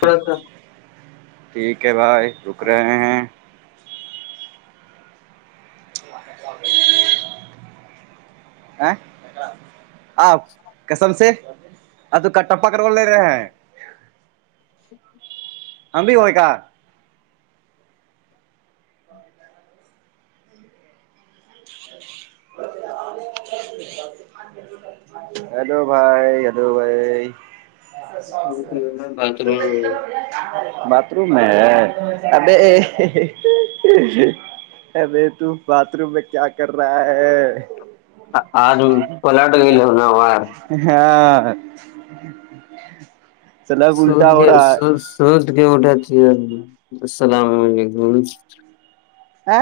پرتا ٹھیک ہے بھائی رک رہے ہیں [inaudible] ا آ ہاں م سے اب تو کاٹپا کرول لے رہے ہیں ہممب وئی کاا ا ہیلو بھائی الو بھائی بات ک میں اب ابھی تو باتھ روم میں کیا کر رہا ہے آج پلٹ گ ل ہو نا وار ہاں سلب سود اللٹا ہو کے رہا ہے سود کے ہوٹ السلام علیکم آ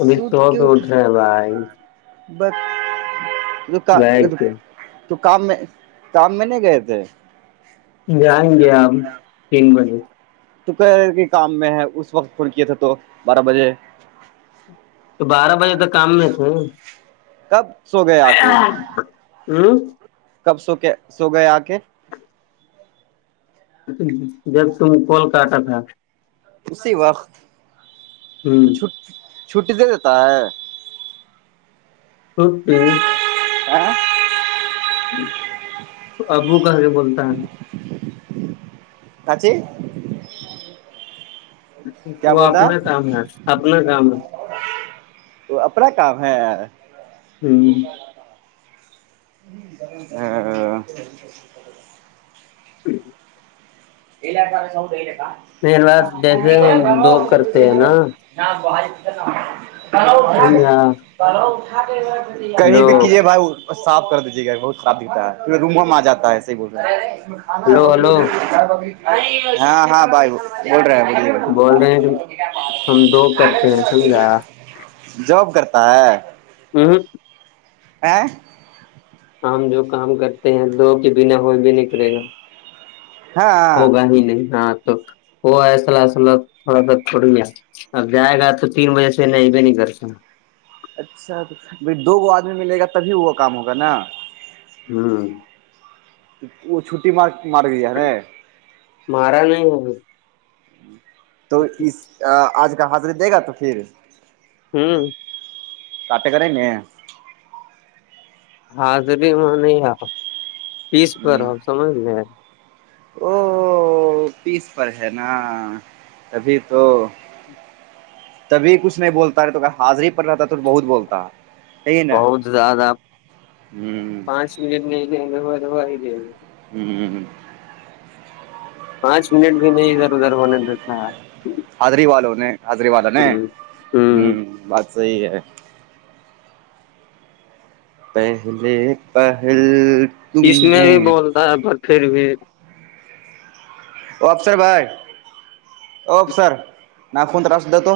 ابھی سود سو پہ کیوں اٹھ رہے ہیں بھائی بس کا بیٹھ کے تو کام میں کام میں نہیں گئے تھے جائیں گے آ ہم تگ بنے توک کے کام میں ہے اس وقت کول کیا تھا تو بارہ بجے تو بارہ بجے تک کام میں تھ کب سو گئے آ کے ہوں کب سو کے سو گئے آ کے اچ جب تم کوال کاٹا تھا اسی وقت تو چھٹی دے دیتا ہے مے [inaudible] ابو کہ سے بولتا ہے اچے کیا وہ بول رہا اپنا کام ہے اپنا کام ہے وہ اپنا کام ہے ہوں ا [inaudible] میری پار بات جیسے ہم دو کرتے ہیں نا جاں باہائی سمجھ کہیں بھی کیجیے بھائی صاف کر دیجیے گا بہت صاف دکھتا ہے کیکہ روم میں آ جاتا ہے صحی بولتا ہے ہلو ہلو ہاں ہاں بھائی بول رہے بولیے بول رہے ہیں کہ ہم دو کرتے ہیں سمجھا جاب کرتا ہے ہوں ہ [inaudible] ہم جو کام کرتے ہیں دو کے بنا ہوئی بھی نہیں کرے گا ہوگا ہی نہیں ہاں تو وہ ایسل ایسلہ تھوڑا بہت پٹ گیا اب جائے گا تو تین بجے سے نہیں نہیں کر سا اچھا تو بائی دو آدمی ملے گا تبھی وہ کام ہوگا نا ہاں وہ چھٹٹی مار مار کے دیا مارا نہیں ابھی تو اس آج کا حاضری دے گا تو پھر ہوں کٹے کر ہے نہیں حاضری میں نہیں آپ پیس پر آپ سمجھ لے او پیس پر ہے نا تبھی تو تبھی کچھ نہیں بولتا توگر حاضری رہتا تو بہت بولتا ہے یہی نہیں بہت زیادہ ہوں نہیں نہیں نہیں ہو ہو ہی نہیں [inaudible] پانچ منٹ بھی نہیں ادھر ادھر ہونے دیتا حضری والوں نے حضری والا نے ہ ہ بات صحیح ہے پہلے پہل تم اس میں نے بھی بولتا ہے پر پھر بھی او افسر بھائی او افسر ناخون رس تو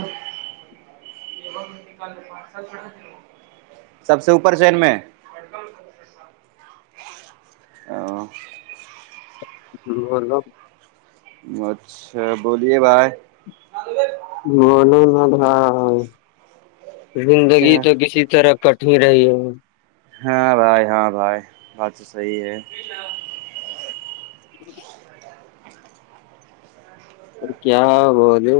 سب سے اوپر شہر میں کک او بلو اچھا بولیے بھائی معلوموم ہ زندگی کیا تو کسی طرف کٹ ہی رہی ہے وہ ہاں بھائی ہاں بھائی بات تو صحیح ہے جی اور کیا بولے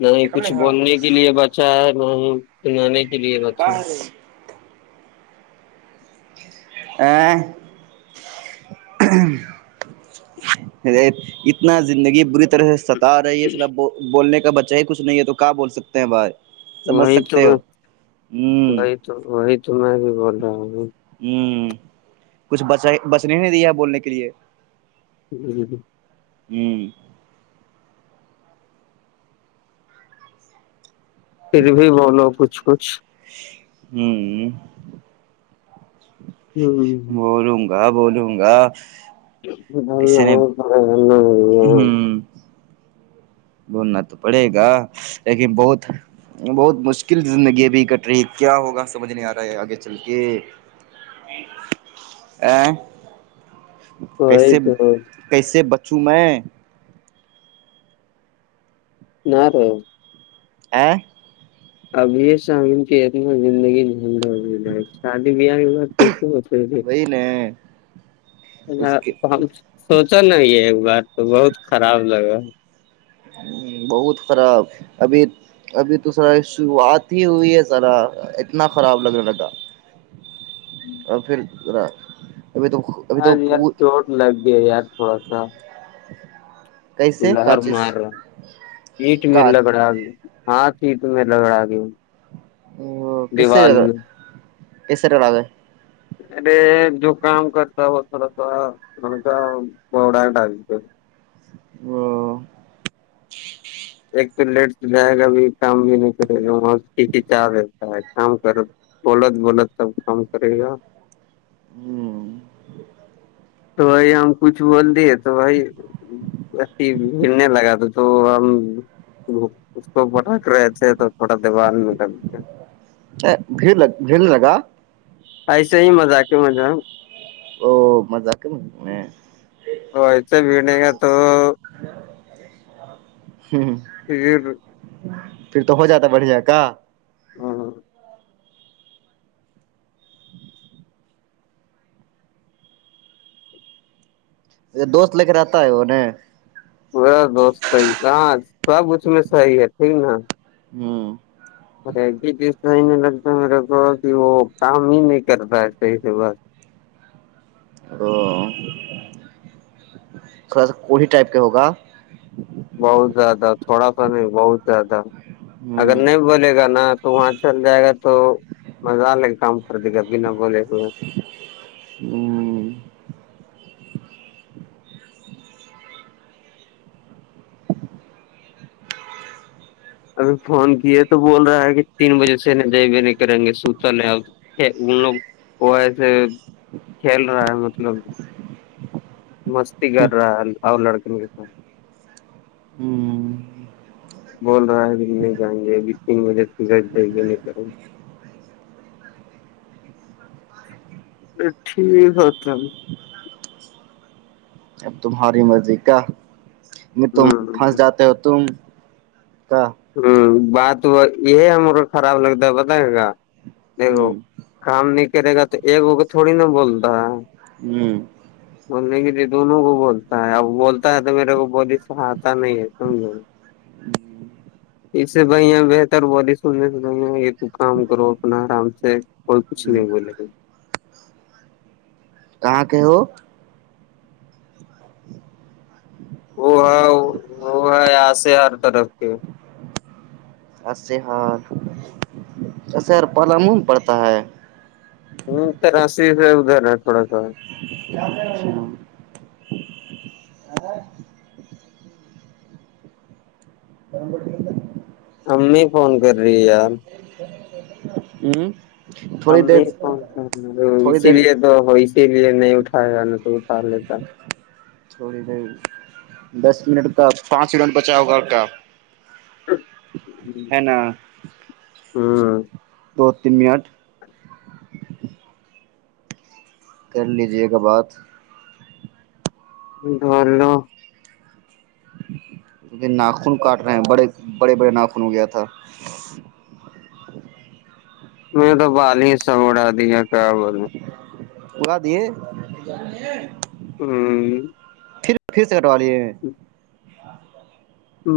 نہ ا ہی کچھ بولنے کے لیے بچا ہے نہ ہی سنانے کے لیے بچسوں آ [inaudible] اتنا زندگی بری طرح سے ستا رہی ہے سلب بولنے کا بچہ ہی کچھ نہیں ہے تو کہ بول سکتے ہیں بھائی سمجھ وہی تو سکتے ہو میں ہوں وہی تو وہی تو میں بھی بول رہا ہوں ہوں کچھ بچنے نہیں دیا ہے بولنے کے لیے جی جی ہوں پھر بھی بولو کچھ کچھ ہوں ہ بولوں گا بولوں گا کسی نے ہ بولنا تو پڑے گا لیکن بہت بہت مشکل زندگی بھیھی کٹ رہی ہے کیا ہوگا سمجھ نہیں آ رہا ہے آگے چل کے ا وہی کیسے تو کیسے بچوں میں نہ رے ا ابھی یہ سا کی اتنا زندگی نند ہو ہے شادی بیا وہی ن اس کے [inaudible] سوچا نا یہ ایک بار تو بہت خراب لگا ہ بہت خراب ابھی ابھی تو سرا شروعات ہی ہوئی ہے سذرا اتنا خراب لگنے لگا اور پھر ذا ابھی تو ابھی آج یار تو چوٹ لگ گیا یار تھوڑا سا کیسے کا چیز سیٹ میں کا لگڑا گیا ہاں سیٹ میں لگڑا گیا ا کسری دیوال میں کسریولگ ارے جو کام کرتا ہو خرا تو کا با ڈال ہو ایک تو لیٹ تو جائے گا اب کام بھی نہیں کرے گا وہاں سے ک کھیچا رہتا ہے کام کرو بولت بولت سب کام کرے گا ہوں تو بھائی ہم کچھ بول دیے تو بھائی ب گڑنے لگا تو تو ہم اس کو بٹا کر رہے تھے تو تھوڑا دیوار میں اڑ ل بھیڑ لگا ایسے ہی مزاق مزہ او مضک وہ ات بھی نہیں گ تو ہوں ج پھر تو ہو جاتا بڑھیا کا ہ ہاں دوست لے کے رہتا ہے وہ ن با دوست ہاں سب کچھ میں صحیح ہے ٹھیک نا ہاں ہی چیز تو نہیں لگتا میرے کو کہ وہ کام ہی نہیں کر رہا ہے صحیح سے بس ا تھوڑا سا کو ٹائپ کا ہوگا بہت زیادہ تھوڑا سا نہیں بہت زیادہ اگر ہ نہیں بولے گا نا تو وہاں چل جائے گا تو مزہ ال لگ کام کر د کےب نہ بول س ہ ابھی فون کیے تو بول رہا ہے کہ تین بجے سے ج نہیں کریں گے سوت ل ا ان لوگ وہ ایسے کھیل رہا ہے مطلب مستی کر رہا ہے اور لڑکن کے س ہوں بول رہا ہے کہ نہیں جئیں گے اب تین بجے سگٹ دیں گے نہیںیں گے ا ٹھیک ہے تب اب تمہاری مرضی کا میں ت ہ پھنس جاتے ہو تم ک ہوں بات یہ ہم م کو خراب لگتا ہے پتا ہے گ دیکھو ہ کام نہیں کرے گا تو ایکگ کو تھوڑی نا بولتا ہ بولنے کے لیے دونوں کو بولتا ہے اب بولتا ہے تو میرے کو ب سہاتتا نہیں ہے سمجھو ہ اسے بھیا بہتر بلی سننے سے بھ یہ تو کام کرو اپنا آرام سے اور کچھ ہ نہیں ب لے کہاں کہ ہو وہ ہے وہ ہے آسے ہر طرف کے ر پ م پڑتا ہے ہ تو ا ہی ادہھرنا ہے تھوڑا سا ج کرچ ہ گرم پ امی فون کر رہی یار ہوں امی کون تھوڑی اسی دیر لیے تو اسی لیے نہیں اٹھایا گ ن تو اٹھا لیتا تھوڑی دی دس منٹ کا پانچ ہی رن بچاؤ گا کا ہے ن دو تین منٹ کر لیجیے گا بات بلو کیکہ ناخن کاٹ رہے ہیں بڑے بڑے بڑے ناخن ہو گیا تھا میں تو پال ہی سب اھا دییا کیا بول بلا دیے ہوں پھر پھر سے کٹوا لیے ہچ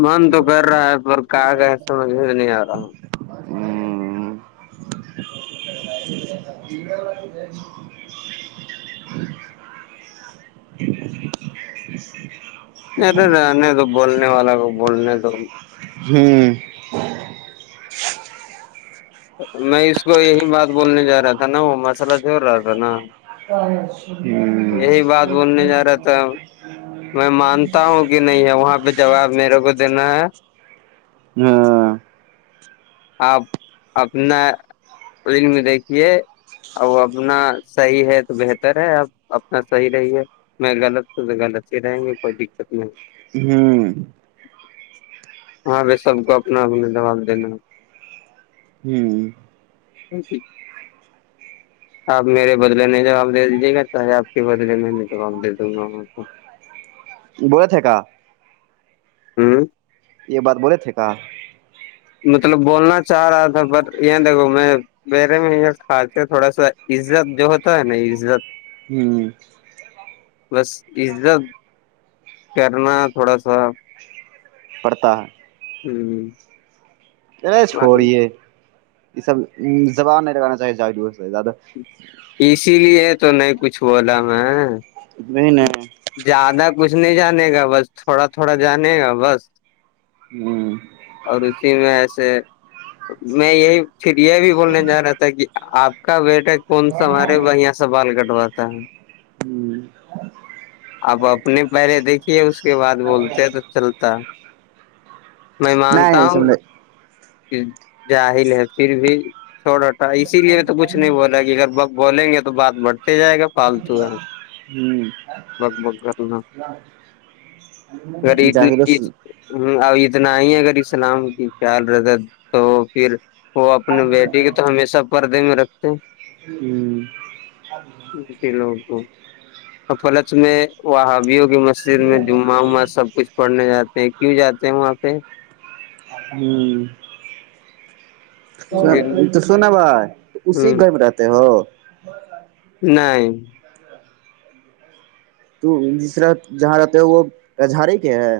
من تو کر رہا ہے پر کہ کہ سمجھ میں نہیں آ رہا ہ ہوں ارے رہنے تو بولنے والا کو بولنے تو ہاں میں اس کو یہی بات بولنے جا رہا تھا نا وہ مسئلہ چھڑ رہا تھا نا ہاں یہی بات بولنے جا رہا تھا ہوں میں مانتا ہوں کہ نہیں [unintelligible] وہاں پہ جواب میرے کو دینا ہے ہاں آپ اپنا فلم دیکھیے اور وہ اپنا صحیح ہے تو بہتر ہے اب اپنا صحیح رہیے میں غلط تو تو غلط ہی رہیں گے کوئی دقت نہیں ہوں وہاں پہ سب کو اپنا اپنا جواب دینا ہوں س آپ میرے بدلے نہیں جواب دے دیجیے گا چاہے آپ کے بدلے میں نہیں جواب دے دوں گا وہاں ب تھا ہوں یہ بات بولے تھے کہ مطلب بولنا چاہ رہا تھا پر یہ دیکھو میں میرے میں یہ خالتے تھوڑا سا عزت جو ہوتا ہے نا عزت ہوں بس عزت کرنا تھوڑا سا پڑتا ہے ہوں ارے چھوڑیے یہ سب زبان نہیں لگانا چاہیے ج سے زیادہ اسی لیے تو نہیں کچھ بولا میں میں ن زیادہ کچھ نہیں جانے گا بس تھوڑا تھوڑا جانے گا بس ہوں اور اسی میں ایسے میں یہی پھر یہ بھی بولنے جا رہا تھا کہ آپ کا بیٹا کون سا ہمارے ہ بڑیا سا بال کٹواتا ہے ہ [unintelligible] اپ اپنے پہرے دیکھیے اس کے بعد بولتے ہیں تو چلتا میں مانتا نہیں ہوں سمجھ جاہل ہے پھر بھی چھوڑ ہوتاا اسی لیے تو کچھ ہوں نہیں بول گ اگر ب بولیں گے تو بات بٹھتے ہی جائے گا فالتو ہوں [unintelligible] [unintelligible] ہ اب اتنا آ ہی ہے اگر اسلام کی خیال ر تو پھر وہ اپنے بیٹی کے تو ہمیشہ پردے میں رکھتے ہیں ہوں لوگ کو فلت میں وہابی ہوگ م سر میں جمعہ وما سب کچھ پڑھنے جاتے ہیں کیوں جاتے ہیں وہاں پہ ہ تو سونا بھائی [unintelligible] اسی گر میں رہتے ہو نہیں تو جسرح جہاں رہتے ہو وہ کجھارے کے ہے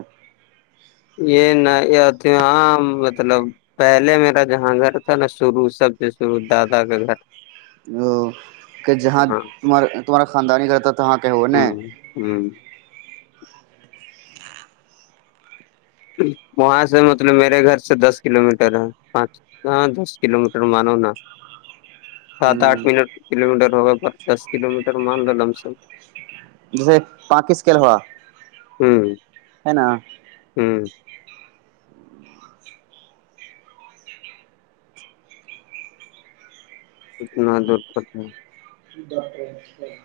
یہ نہتی ہاں مطلب پہلے میرا جہاں گھر تھا نا شروع سب سے شروع دادا کا گھر ا کہ تھا جہاں ہاں تمہارا تمہارا خاندانی کاتا تھااں کہو ن ہوں وہاں سے مطلب میرے گھر سے دس کلو میٹر ہے پانچ ہاں دس کلو میٹر مانو نا سات آٹھ ہ ملٹر کلو میٹر ہوگا دس کلو میٹر مان رہا لمسم جیسے پاناکسکل ہوا ہوں ہے نا ہوں اتنا دور کر ہے ڈاکٹر